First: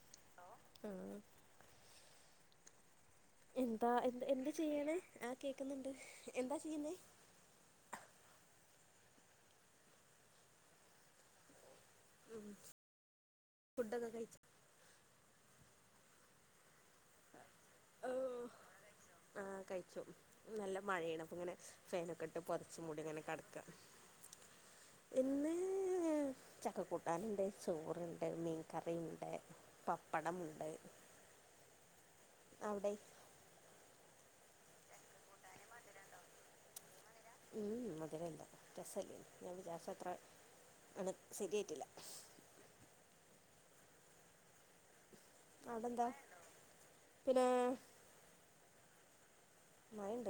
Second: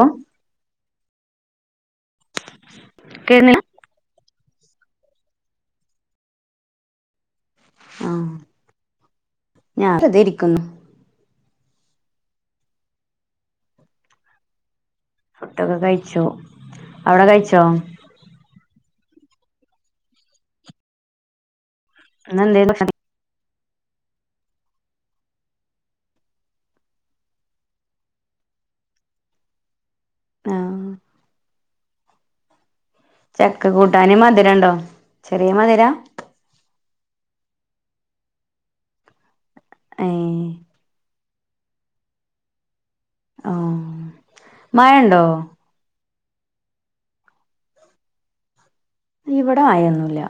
ആഹ് ഉം കേൾക്കുന്നില്ല എന്താ എ എന്ത് ചെയ്യണേ ആ കേക്കുന്നുണ്ട് എന്താ ചെയ്യുന്നേ ആഹ ഞാനേർതെരിക്കുന്നു ഉ ഫുടൊക്കെ കഴിച്ച? ഫു‌ഡോക്കെ കഴിച്ചു അവിടെ കഴിച്ചോ? ഓ ആ കഴിച്ചു നല്ല മഴെണ് അപൊങ്ങനെ ഫാനൊക്കെ ഇട്ട് ഇന്നെന്തേനു പൊതച് ഭക്ഷണ മൂടി ഇങ്ങനെ കടകുവ. [unintelligible] ചക്കക്കൂട്ടാനുണ്ട് ചോറ്ണ്ട് മീൻകറിയുണ്ട് പപ്പടമുണ്ട്. ആഹ് [unintelligible] അവിടെ ചക്ക കൂട്ടാനും മധുരംണ്ടോ ചെറിയ മധുരാ മധുര ഇല്ല രസല്ല ഞാൻ വിചാരിച്ചത്ര ഏഹ് അ ശരിയയിട്ടില്ല. ആഹ് മഴണ്ടോ അതെന്താ പിന്നെ ഇവിടെ ആയൊന്നൂല്ല.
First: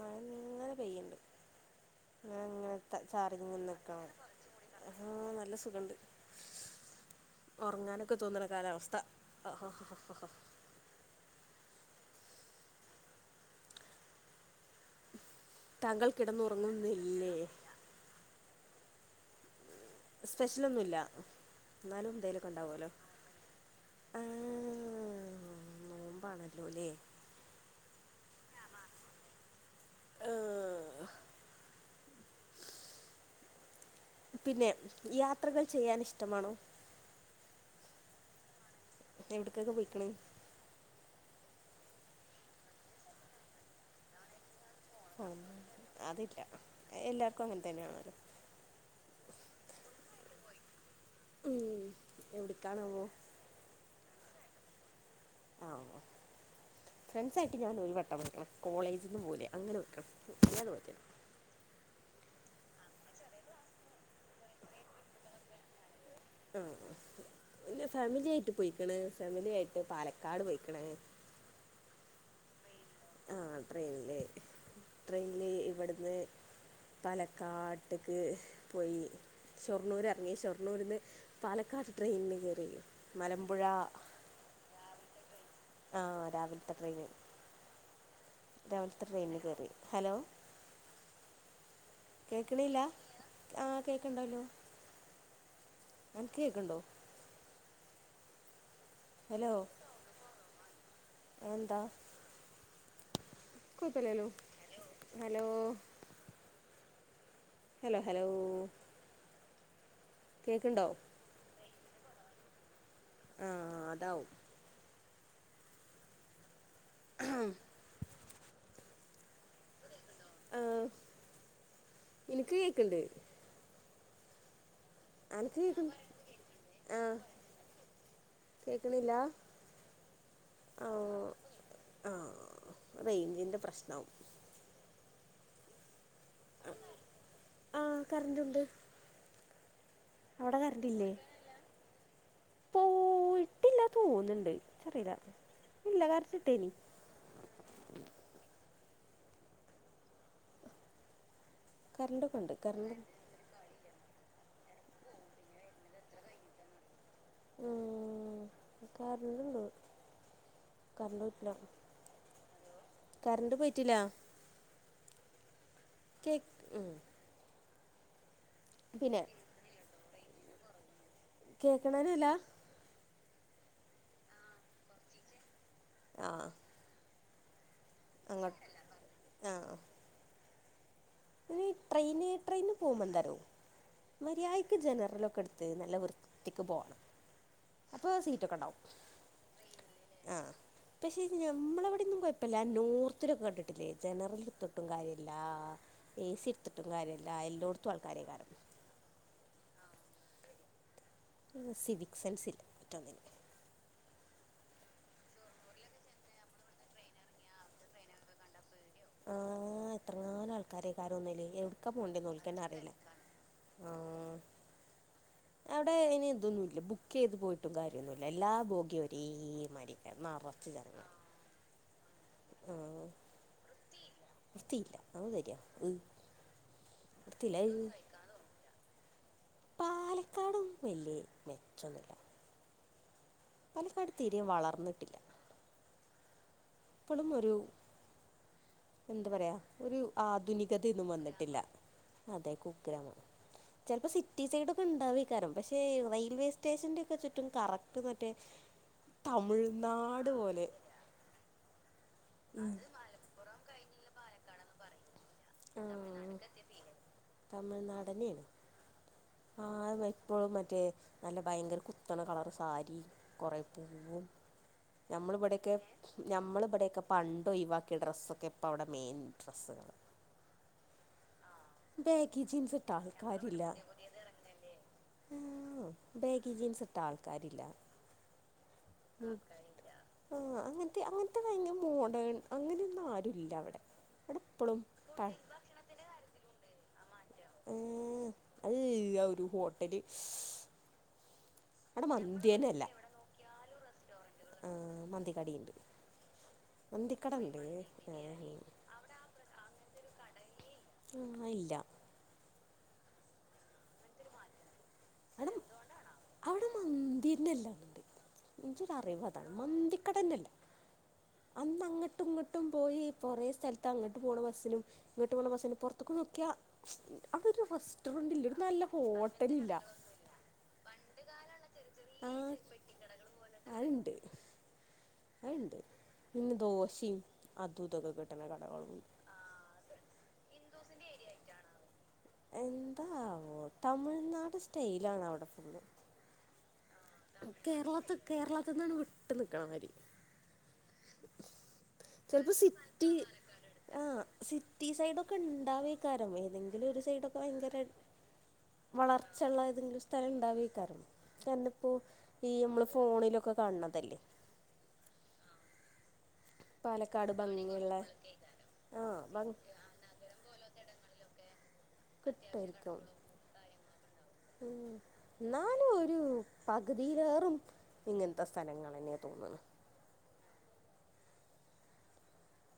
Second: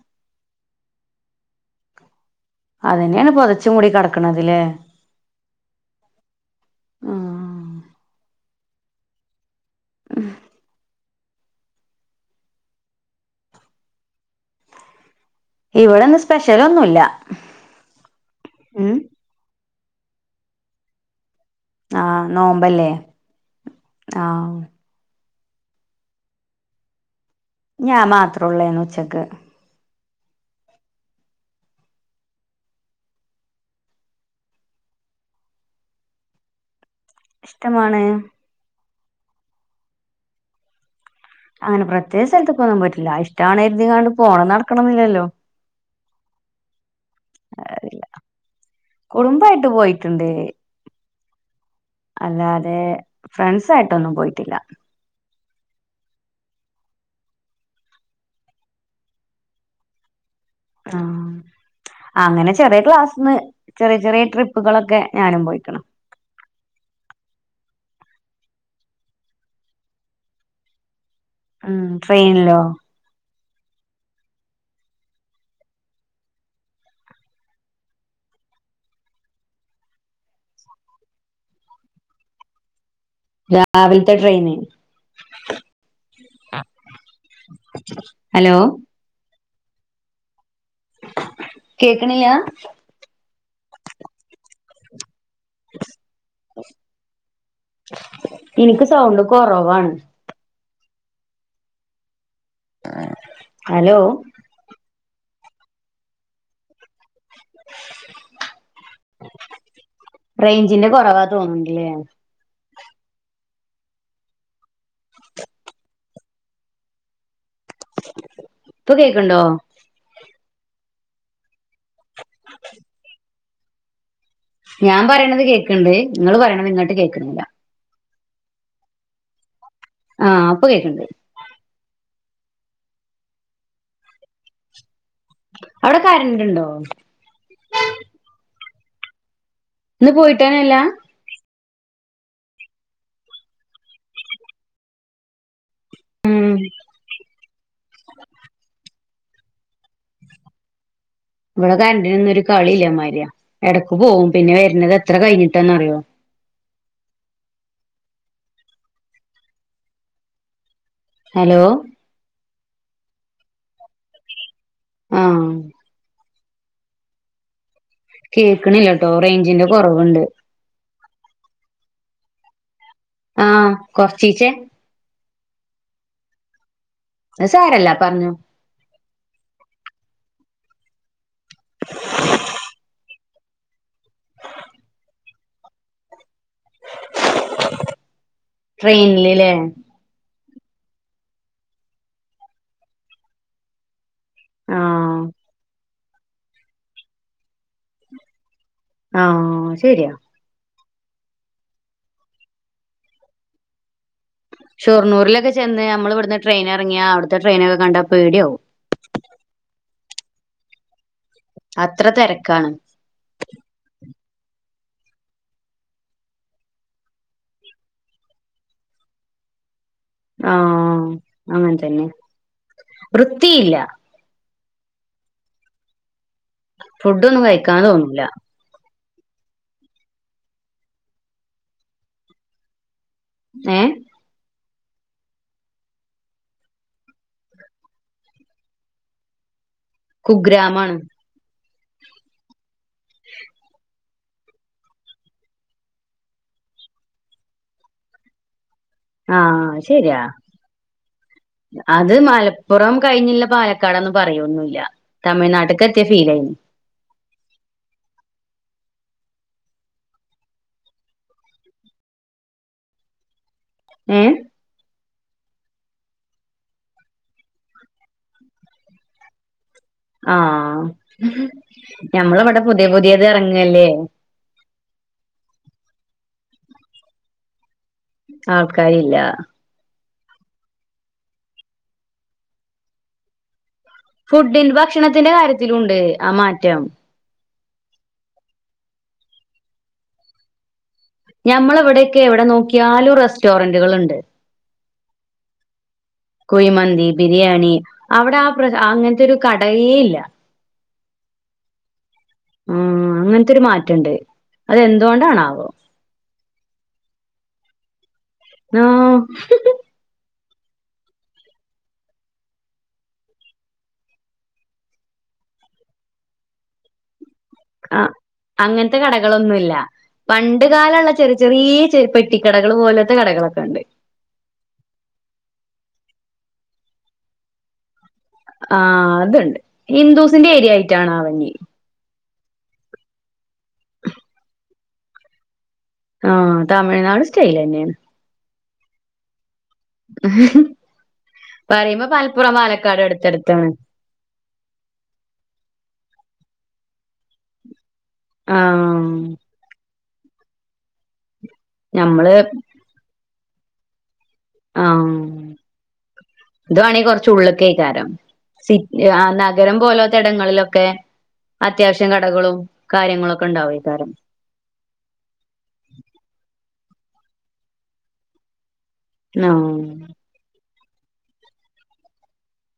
മഴങ്ങനെ പെയ്യണ്ട്. ങ്ങനെത്തെ അതന്നെയാണ് ചാറിങ്ങനെ പൊതച്ചും മൂടി നിക്കാണ് കെടക്കണതില്ലേ ഉം നല്ല സുഖണ്ട്. ആഹ് ഉറങ്ങാനൊക്കെ തോന്നണ കാലാവസ്ഥ ആഹ. ആഹ താങ്കൾ ഇവടന്ന് സ്പെഷ്യലൊന്നൂല്ല കിടന്നുറങ്ങുന്നില്ലേ ഉം സ്പെഷ്യലൊന്നൂല്ല. എന്നാലും ആഹ് എന്തേലക്ക ണ്ടാവല്ലോ നോമ്പല്ലേ ആഹ്. ആ നോമ്പാണല്ലോല്ലേ? ഞാ മാത്രള്ളേന്ന് ഉച്ചക്ക്. ആഹ് പിന്നെ യാത്രകൾ ചെയ്യാൻ ഇഷ്ടമാണോ? ഇഷ്ടമാണ്. എവിടക്കൊക്കെ പോയിക്കണ. അങ്ങനെ പ്രത്യേക സ്ഥലത്ത് കൊന്നും പോയിട്ടില്ല ഇഷ്ടമാണ് കെര്തീകാണ്ട് പോണം നടക്കണം എന്നില്ലല്ലോ? ആഹ് അതില്ല എല്ലാർക്കും അങ്ങനെ തന്നെയാല്ലോ. കുടുംബയിട്ട് പോയിട്ടുണ്ട്. ഉം. അല്ലാതെ എവിടക്കാണാവോ ഫ്രണ്ട്സ ആയിട്ടൊന്നും പോയിട്ടില്ല. ആഹ് ഫ്രണ്ട്സ ആയിട്ട് ഞാൻ ഒരു വട്ടം പോയിക്കണ് കോളേജിന്ന് പോവൂലെ അങ്ങനെ പോയിക്കണ് ആഹ് അങ്ങനെ ചെറിയ ക്ലാസ്ന്ന് ചെറിയ ചെറിയ ട്രിപ്പുകളൊക്കെ ഞാനും പോയിക്കണ്. ആഹ്. പിന്നെ ഫാമിലി ആായിട്ട് പോയിക്കണ് ഫാമിലി ആയിട്ട് പാലക്കാട് പോയിക്കണ്. ഉം ട്രെയിനിലോ? ട്രെയിൻല് ഇവിടുന്ന് പലക്കാട്ട്ക്ക് പോയി ഷൊർണ്ണൂർ എറങ്ങി ഷൊർണ്ണൂര്ന്ന് പാലക്കാട് ട്രെയിന് കേറി. രാവിൽത്തെ ട്രെയിന് ആഹ് രാവിൽത്തെ ട്രെയിന് ഹലോ രാവിൽത്തെ ട്രെയിൻല് കേറി ഹലോ കേക്കണില്ല കേക്ക്ണില്ല ആഹ് കേക്ക്ണ്ടല്ലോ അൻക്ക് കേക്ക്ണ്ടോ എനിക്ക് സൗണ്ട് ഹലോ കൊറവാണ് അതെന്താ ഹലോ കുഴപ്പമില്ലല്ലോ ഹലോ ഹലോ ഹലോ കേക്ക്ണ്ടോ റേഞ്ചിന്റെ കൊറവാ തോന്ന്ണ്ട്ല്ലേ ആ അതാവും [inaudible] ആ ഇപ്പ കേക്ക്ണ്ടോ ആ എനിക്ക് കേക്ക്ണ്ട് ഞാൻ പറയണത് അനക്ക് കേൾക്ക്ണ്ട് കേക്ക്ണ് നങ്ങള് പറയണ്ത് ഇങ്ങട്ട് കേക്ക്ണില്ല കേക്ക്ണില്ലാ ആ പ്പം കേക്ക്ണ്ട് ആ റേഞ്ചിൻ്റെ പ്രശ്നാവും അവിടെ കാരന്റ് ണ്ടോ ആഹ് കറന്റുണ്ട് ഇന്ന് പോയിട്ടെന്നെല്ലാ പോയിട്ടില്ലാ തോന്ന്ണ്ട് ക്കറീല ഇല്ല കരൻ്റ് ഉം ണ്ടേനി ഇവിടെ കറണ്ടൊക്കെ കരന്റിനിന്നൊരു ഉണ്ട് കളി ഇള്ള കറണ്ട് മാരിയാ എടക് പോവും പിന്നെ വരുന്നത് എത്ര കഴിഞ്ഞിട്ടാന്നറിയോ ഉം കാരൻ്റ്ണ്ട് കരണ്ട് പോട്ടില്ല ഹലോ കരന്റ് പോയിട്ടില്ല ആ കേക്ക് ഉം കേക്ക്ണില്ലാട്ടോ പിന്നെ റേഞ്ചിന്റെ കൊറവുണ്ട് കേക്ക്ണെന്നെല്ലാ ആ കൊറച്ചിച്ചേ ആ അത് സാരല്ല പറഞ്ഞോ അങ്ങ ആഹ് ഈ ട്രെയിന് ട്രെയിന് പോവുമ്പോ ന്താറിയോ മര്യായ്ക്ക് ജനറലൊക്കെ എട്ത്ത് നല്ല വൃത്തിക്ക് പോണം ട്രെയിൻല് ലേ പക്ഷെ ഇതു ഞമ്മളിവിടൊന്നും കുഴപ്പില്ല നോർത്തിലൊക്കെ കണ്ടിട്ടില്ലേ ജനറൽ എടുത്തിട്ടും ആഹ് കാര്യല്ല എ സി എട്ത്തിട്ടും കാര്യല്ല എല്ലോട്ത്തും ആൾക്കാരെയ്ക്കാരം ആ ശെരിയാ സിവിക് സെൻസില്ല ഒറ്റൊന്നിനും ഷൊർണൂരിലൊക്കെ ചെന്ന് നമ്മൾ ഇവിട്ന്ന് ട്രെയിൻ എറങ്ങിയാ അവിട്ത്തെ ട്രയിനൊക്കെ കണ്ടാ പേടിയാവും ആഹ് എത്രങ്ങാനും ആൾക്കാരെയ്കാരം ഒന്ന്ല് എവിട്ക്കാ അത്ര പോണ്ടെന്ന് ഓൽക്കെന്നെ തെരക്കാണ് അറീല ആ അവിടെ ഇ എന്തൊന്നുല്ല ബുക്ക് ചെയ്ത് പോയിട്ടും കാര്യൊന്നുല്ല എല്ലാ ബോഗിം ഒരേമാതിരി ആ അങ്ങനെ തന്നെ ആഹ് വൃത്തിയില്ല വൃത്തിയില്ല അത് ശരി ഉ ഫുഡൊന്നും കഴിക്കാൻ തോന്നില്ല പാലക്കാടും വല്ലേ മെച്ച ന്നുല്ല ഏഹ് പാലക്കാട് തീരേം വളർന്നിട്ടില്ല ഇപ്പളും ഒരു എന്താ പറയാ ഒരു കുഗ്രാമാണ് ആധുനികതയൊന്നും വന്നിട്ടില്ല അതെ കുഗ്രാമം ചിലപ്പോ സിറ്റി റ്റി സൈഡ ഒക്കെ ഉണ്ടാവക്കാരം പക്ഷേ റെയിൽവേ സ്റ്റേഷന്റെ ഒക്കെ ചുറ്റും കറത്തു മറ്റേ ആഹ് ശരിയാ തമിഴ്നാട് പോലെ അത് മലപ്പുറം കഴിഞ്ഞില്ല പാലക്കാടന്ന് പറയോന്നല്ല തമിഴ് നാട്ടിക്ക് എത്തിയ ആഹ് ഫീലായി തമിഴ്നാട് തന്നെയാണ് ആ എപ്പോഴും മറ്റേ നല്ല ഭയങ്കര കുത്തണ കളർ സാരി കുറെ ഏ [inaudible] നമ്മളിവിടെയൊക്കെ നമ്മൾവിടെക്കെ പണ്ട് ഒഴിവാക്കിയ ഡ്രസ്സൊക്കെ ഇപ്പ അവിടെ മെയിൻ ഡ്രസ്സുകള് ആഹ ബാഗി ഞമ്മളവിടെ ജീൻസ് പുതിയ ഇട്ട പുതിയത് ആൾക്കാരില്ല ഇറങ്ങല്ലേ ബേഗി ജീൻസ് ഇട്ട ആൾക്കാരില്ല ആൾക്കാരില്ല ആ അങ്ങനത്തെ അങ്ങനത്തെ ഭയങ്കര മോഡേൺ അങ്ങനെയൊന്നും ആരുല്ല അവിടെ അവിടെ ഫുഡി് ഇപ്പളും ഭക്ഷണത്തിന്റെ പ കാര്യത്തിലുണ്ട് ആ മാറ്റം ആ അല്ല ഒരു ഹോട്ടല് ഞമ്മൾ അവിടെ എവിടെയൊക്കെ എവിടെ നോക്കിയാലും റെസ്റ്റോറന്റുകൾുണ്ട് ആ മന്തികടുണ്ട് കുയിമന്തി ബിരിയാണി അവിടെ ആ ഏഹ് പ്ര അങ്ങനത്തെ ഒരു കടയേ ഇല്ല ആഹ ഇല്ല ആ അങ്ങനത്തെരു മാറ്റുണ്ട് അതെന്തൊണ്ടാണാവോ പിന്നല്ല മന്തി എനിക്ക അറിവ് അതാണ് മന്തി കടന്നല്ല അന്ന് അങ്ങോട്ടും ഇങ്ങോട്ടും പോയി കുറേ സ്ഥലത്ത് അങ്ങോട്ട് പോണ ബസ്സിനും ഇങ്ങോട്ട് പോണ ബസ്സിനും പുറത്തൊക്കെ നോക്കിയ അതൊരു ആഹ് റെസ്റ്റോറന്റ്ല്ല ഒരു നല്ല അങ്ങനത്തെ ഹോട്ടല ഇല്ല കടകളൊന്നുല്ല പണ്ട് കാലമുള്ള ചെറിയ ചെറിയ രി ആഹ് പെട്ടിക്കടകൾ പോലത്തെ കടകളൊക്കെണ്ട് അണ്ട് പിന്നെ ദോശയും അദ്വുതകൾ കെട്ടും ആ അതുണ്ട് ഹിന്ദൂസിന്റെ ഏരിയ ആയിട്ടാണ് അവഞ്ഞ എന്താ തമിഴ്നാട് സ്റ്റൈല ആണ് അവിടെ ഫുൾ ആഹ തമിഴ്നാട് സ്റ്റൈൽ തന്നെയാണ് ന്നാണ്ട് വിട്ട് നി പറ ചിലപ്പോ സിറ്റി ആ സിറ്റി സൈഡ ഒക്കെ ഉണ്ടാവേക്കാര ഏതെങ്കിലും അതി ഒരു സൈഡ ഒക്കെ ഭയങ്കര വളർച്ചള്ള ആഹ ഏതെങ്കിലും സ്ഥലം ഇണ്ടാവക്കാറ കാരണം ഇപ്പോ ഞമ്മള് ഈ നമ്മള് ഫോണിലൊക്കെ കാണണതല്ലേ ആഹ ഇത് വേണെങ്കിൽ കൊറച്ച പാലക്കാട് ഉള്ളൊക്കെ ഭംഗിയുള്ള ആക്കാരം സി ആഹ് ആ ഭംഗ് നഗരം പോലാത്തെ ഇടങ്ങളിലൊക്കെ അത്യാവശ്യം കടകളും കാര്യങ്ങളൊക്കെ ഉണ്ടാവുംകാരം ഉ എന്നാലും ഒരു പകുതിയിലേറും ഇങ്ങനത്തെ സ്ഥലങ്ങളാണ് ആ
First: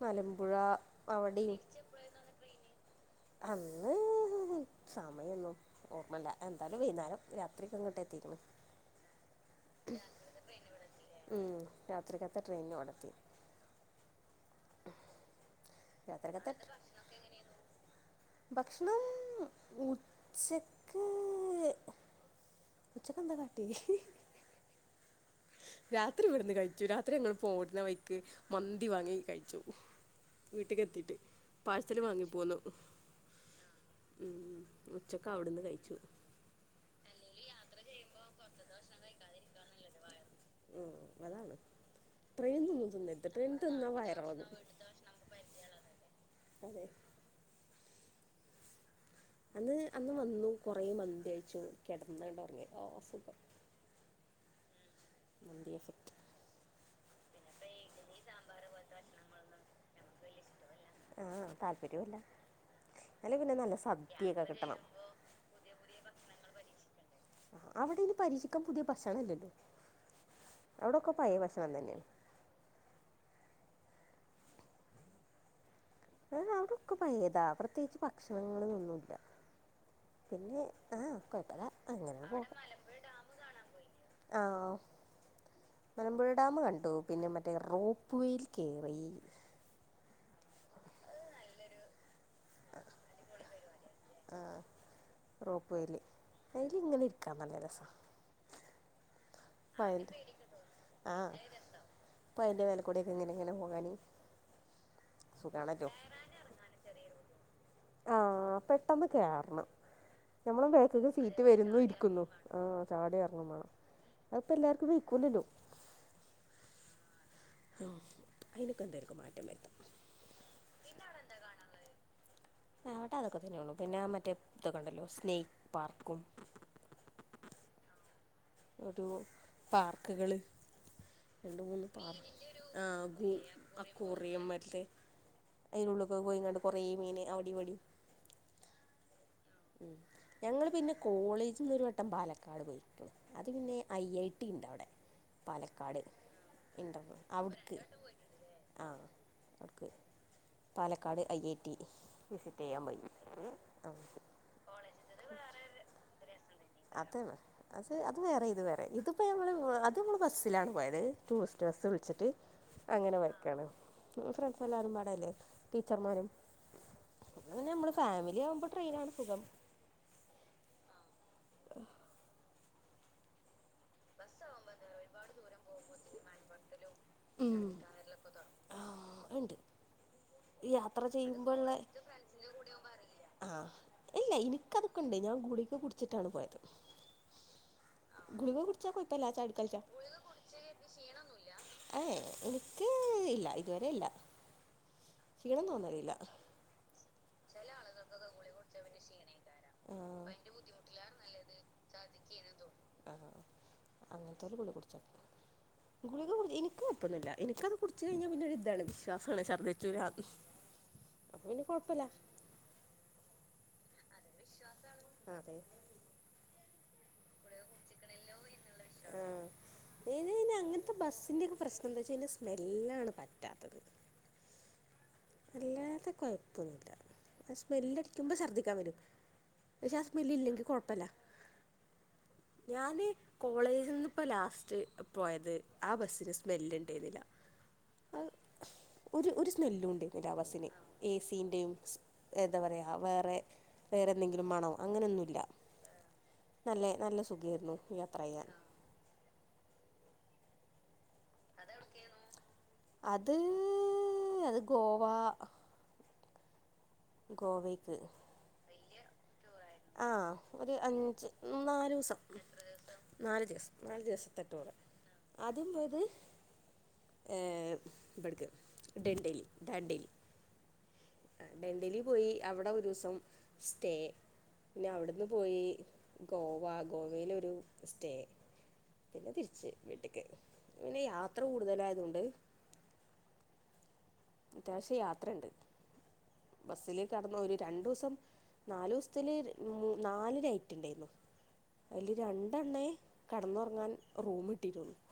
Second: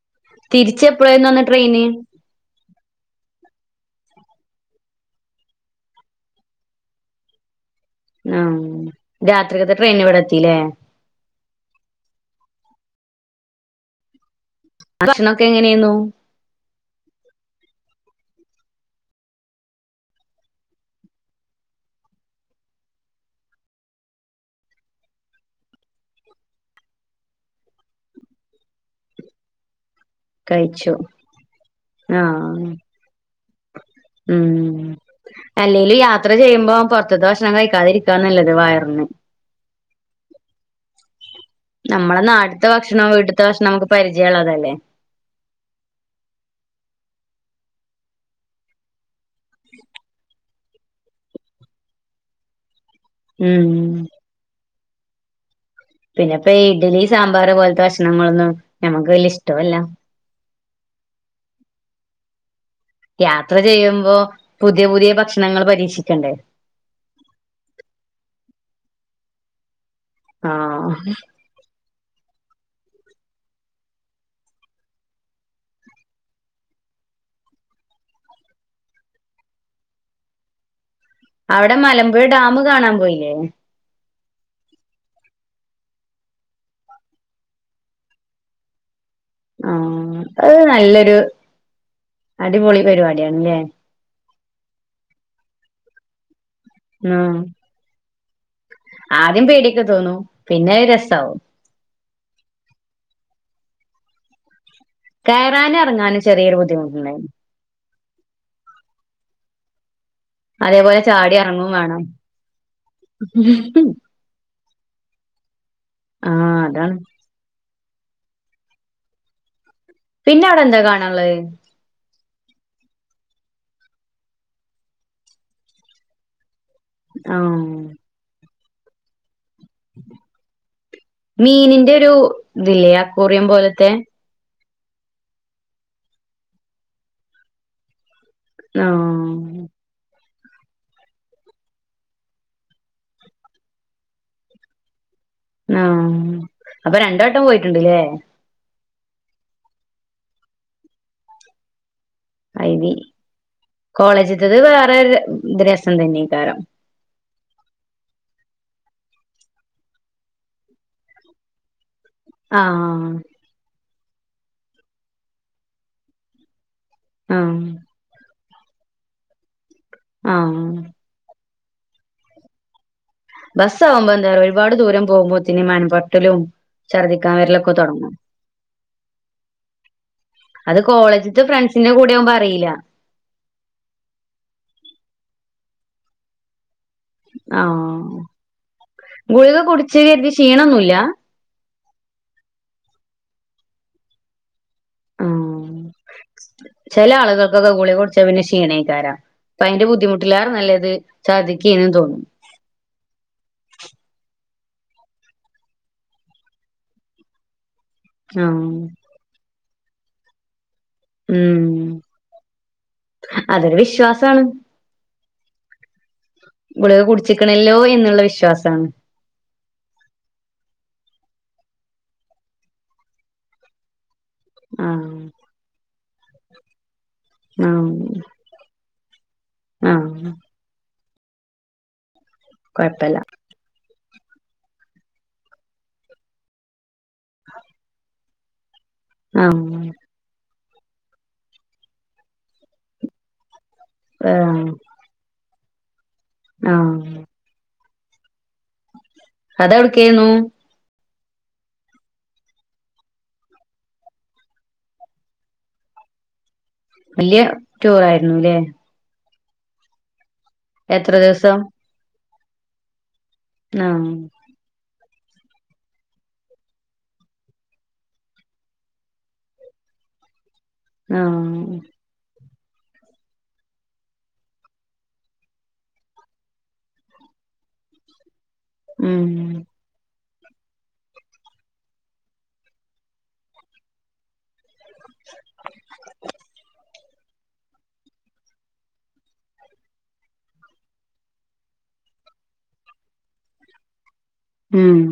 മലമ്പുഴ തിരിച്ച എപ്പോഴായിരുന്നു വന്ന അവിടെയും ട്രെയിന് അന്ന് സമയൊന്നും ഓർമ്മല്ല എന്താലും വൈകുന്നേരം ആഹ രാത്രികത്തെ ട്രെയിൻ ഇവിടെ എത്തില്ലേ ഉം രാത്രിക്കത്തെ ട്രെയിൻഓടത്തി ഭക്ഷണൊക്കെ എങ്ങനെയായിരുന്നു [unintelligible] ഭക്ഷണം ഉച്ചക്ക്... ഉച്ചക്കെന്താ കാട്യേ? രാത്രി ഇവിടുന്ന് കഴിച്ചു. രാത്രി ഞങ്ങള് പോര്ന്ന വൈക്ക് മന്തി വാങ്ങി കഴിച്ചു. കഴിച്ചു വീട്ടക്കെത്തീട്ട് പാഴ്സൽ വാങ്ങിപ്പോന്നു. ആഹ് ഉം അവിടുന്ന് കഴിച്ചു അല്ലേലും യാത്ര ചെയ്യുമ്പോ, പൊർത്ത്ത്തെ ഭക്ഷണം കഴിക്കാതിരിക്കാ നല്ലത് വയറിന്. [inaudible] ഉം അതാണ് നമ്മളെ നാട്ട്ത്തെ ട്രെയിനിൽ ഒന്നും ഭക്ഷണും, തിന്നരുത് വീട്ട്ത്തെ ട്രെയിനിൽ ഭക്ഷണും നമുക്ക് തിന്നാ വയറിളകും പരിചയള്ളതല്ലെ. [unintelligible] അന്ന്, അന്ന് വന്നു കൊറേ മന്തികയിച്ചു കെടന്നണ്ടൊറങ്ങി ഉംമ്...... മന്തി എഫക്റ്റ് പിന്നെപ്പെയ് ഇഡലി സാമ്പാറ്പോലത്തെ ഭക്ഷണങ്ങളൊന്നും ഞമ്മക്ക് വല്യെഷ്ട്ടോല്ലാ. ആ താല്പരയോല്ല്യാ. യാത്ര ചെയ്യുമ്പോ പുതിയപുതിയേ ഭക്ഷണങ്ങള് പരീക്ഷിക്കണ്ടേ. അവിടെയ്ന് പരീക്ഷിക്കാൻ പുതിയ ഭക്ഷണല്ലല്ലോ.. ആഹ് അവടൊക്കെ പഴേ ഭക്ഷണംതന്നെയാണ്. അ അവ്ടൊക്കെ പയേതാ. പ്രത്യേകിച്ച് ഭക്ഷണങ്ങളൊന്നൂല്ല്യ. അവ്ടെ മലമ്പുഴ ഡാമ് കാണാൻ പോയിലേ? ആ മലമ്പുഴ ഡാമ് കണ്ടു പിന്നെ മറ്റേ റോപ്പ് വേൽ കേറീ... ആ.. അത് നല്ലൊരു അടിപൊളിപരിപാഡ്യാണ്ലെ. ആ റോപ്പുവേല് അതില്ങ്ങനിരിക്കാൻ ആഹ് നല്ല രസാ. ആദ്യം പേഡ്യൊക്കെതോന്നും പിന്നത് രസാവും. ഇപ്പയ്ന്റെ മേലക്കൂഡ്യൊക്കെ ഇങ്ങനങ്ങനെ പോവാന് കയറാനും സുഖാണല്ലൊ ഇറങ്ങാനും ചെറിയൊരു കേറാനുംഎറങ്ങാനും ചെറിയൊരു ബുദ്ധിമുട്ടുണ്ടായിരുന്നു ബുദ്ധിമുട്ടുണ്ട് ആ. പെട്ടെന്ന്കേറണം. അതേപോലെ ഞമ്മളബേക്ക്ക്ക് ചാടി സീറ്റ് ഇറങ്ങും വരുന്നു വേണം ഇരിക്കുന്നു. ആ... ചാടിഎറങ്ങും മാണം. ഇപ്പല്ലാർക്കും വെയ്ക്കൂലല്ലോ ആ അതാണ്. ഓ.. അയിനക്കെന്തേലൊക്കെ മാറ്റം വരുത്തണം. പിന്നവ്ടെന്ത കാണാള്ളത്? അവ്ടതൊക്കെതന്നെയൊള്ളു പിന്നെ മറ്റേ തൊക്കെണ്ടല്ലൊ സ്നേക്ക് പാർക്കും ആ.. ഒരു പാർക്ക്കള് രണ്ട് മൂന്ന് മീനിന്റെ ഒരു പാർ ആ ഇതില്ലേ അക്കൂറിയം [unintelligible] പോലത്തെ അക്കൂറിയയും മറ്റെ അയ്ന്റുള്ളുക്കൊക്കെ പോയിങാണ്ട് കൊറേ മീന് അവ്ടേം ഇവ്ടേം. ആ..... [unintelligible] ഞങ്ങള് പിന്നെ കോളേജിന്നൊരുവട്ടം പാലക്കാട് പോയിക്ക്ണ് അത്പിന്നെ ഐഐടി ണ്ടവ്ടെ. ആ അപ്പൊ രണ്ട് വട്ടം പോയിട്ട്ണ്ട്ലേ. അ അവ്ട്ക്ക് പാലക്കാട് ഐഐടി. വിസിറ്റെയ്യാൻ ഐവി പൊയ്ക്ക്ണ്. തൊരു ത് രസം തന്നേകാരം. അതണ് അത് അത് വേറെ ഇത് വേറെ. ഇതിപ്പോഞമ്മള് വ്.. അത് നമ്മള് ബസ്സിലാണ് പോയത് ടൂറിസ്റ്റ് ബസ്സ്. ച്ചിട്ട് ആഹ് അങ്ങനെപൊയ്ക്കാണ്. മ് ഫ്രണ്ട്സെല്ലാരുമ്പാടെല്ലെ ടീച്ചർമാരും. ആഹ് അങ്ങനെ നമ്മള് ഫാമില്യാവുമ്പോ ട്രെയിനാണ് സുഖം. ആ... [inaudible] ബസാവുമ്പന്താറിയോ ഒരുപാട് ദൂരം പോവുമ്പോത്തിന് മനംപൊരട്ടലും ഛർദ്ദിക്കാംവരലൊക്കെ തൊടങ്ങും. [inaudible] ണ്ട്. അത് കോളേജ്ത്തെ ഫ്രണ്ട്സിന്റെ കൂടെയാവുമ്പോ അറിയിയില. ഇല്ല ഇനിക്കതൊക്കണ്ട് ഞാൻ ഗുളിക കുടിച്ചിട്ടാണ് പോയത് ആ.. ഗുളിക കുടിച്ചാ ഗുളിക കുടിച്ചീന്ന് കരുതി ക്ഷീണൊന്നുല്ല്യാ.. എ എ എനിക്ക്... ഇല്ല ഇതുവരെല്ല ക്ഷീണം തോന്നലില്ല ചെലാള്കൾകൊക്കെ ഗുളികൊടിച്ചാപിന്നെ ക്ഷീണാവും അപ്പയ്ന്റെ ബുദ്ധിമുട്ടിലേറെ നല്ലത് ഛർദിക്കേന്ന് തോന്നും തറി ഗുളികട്ച എനിക്ക്‌ പ്പൊന്നില്ല എനിക്കത് കുടിച്ച് കഴിഞ്ഞാ പിന്നൊരുതാണ് ആഹ് വിശ്വാസാണ് ശർദ്ധിചൂലാന്ന് അപ്പപിന്നെ ഉം കൊഴപ്പല്ല അതൊരു വിശ്വാസാണ് അതെ ഗുളിക കുടിച്ചിക്കണല്ലോ എന്ന്ള്ള വിശ്വാസം ആ അയ്‌നയ്ന് അങ്ങൻത്തെ ബസ്സിന്റെക്ക പ്രശ്ന എന്താച്ചയിന്റെ സ്മെല്ലാണ് പറ്റാത്തത് ആ കുഴപ്പൊന്നുല്ല ആ ആഹ് സ്മെല്ലടിക്കുമ്പ ശർദ്ധിക്കാവരും പക്ഷേ ആ ആഹ് സ്മെല്ലില്ലെങ്കിൽ കുഴപ്പല്ല ഞാന് കൊഴപ്പല്ല കോളേജ്ന്ന് പ്പ ലാസ്റ്റ് പോയത് ആ ബസ്സിന് സ്മെല്ല്ണ്ടേരുന്നില്ല ഒര് ഒര് ആഹ് സ്മെല്ലുണ്ടേര്ന്നില്ല ആ ബസ്സിന് എസീൻ്റെയും എന്താപറയ വേറെ വേറെ ആഹ് എന്തെങ്കിലുംമണോ അങ്ങനെന്നുല്ല നല്ല ആഹ് നല്ല സുഖേര്ന്നു യാത്രയ്യാൻ ആ എവ്ടെകേന്നു അത് എവട്ക്കേന്നു അത് അത് ഗോവ വല്യ ഗോവയ്ക്ക് ടൂറയിരുന്നു ലേ ആ ഒരു അഞ്ച് ദിവസം നാലൂസം നാല്ദിവസം ആഹ് നാല്ദിവസത്തെ ടൂർ ആദ്യംപോയത് ഏ ഇബട്ക് ടെണ്ഡലി ഡൻഡലി ആ അവിടെ ഒരൂസം സ്റ്റേ പിന്നെ അവിട്ന്ന് പോയി ഗോവ ഗോവേലൊരു സ്റ്റേ പിന്നെ ഉം തിരിച്ച് വീട്ട്ക്ക് പിന്നെ യാത്ര കൂടുതലായതോണ്ട് അത്യാവശ്യം യാത്രണ്ട് ബസ്സില് കെടന്ന്ഒര് രണ്ടൂസം നാലൂസ്ത്തില് നാലരയിട്ട്ണ്ടേര്ന്ന് അല് രണ്ടെണ്ണേ കടന്നൊർങ്ങാൻ ഒറൂമ്ട്ടിട്ടുള്ളു ഉം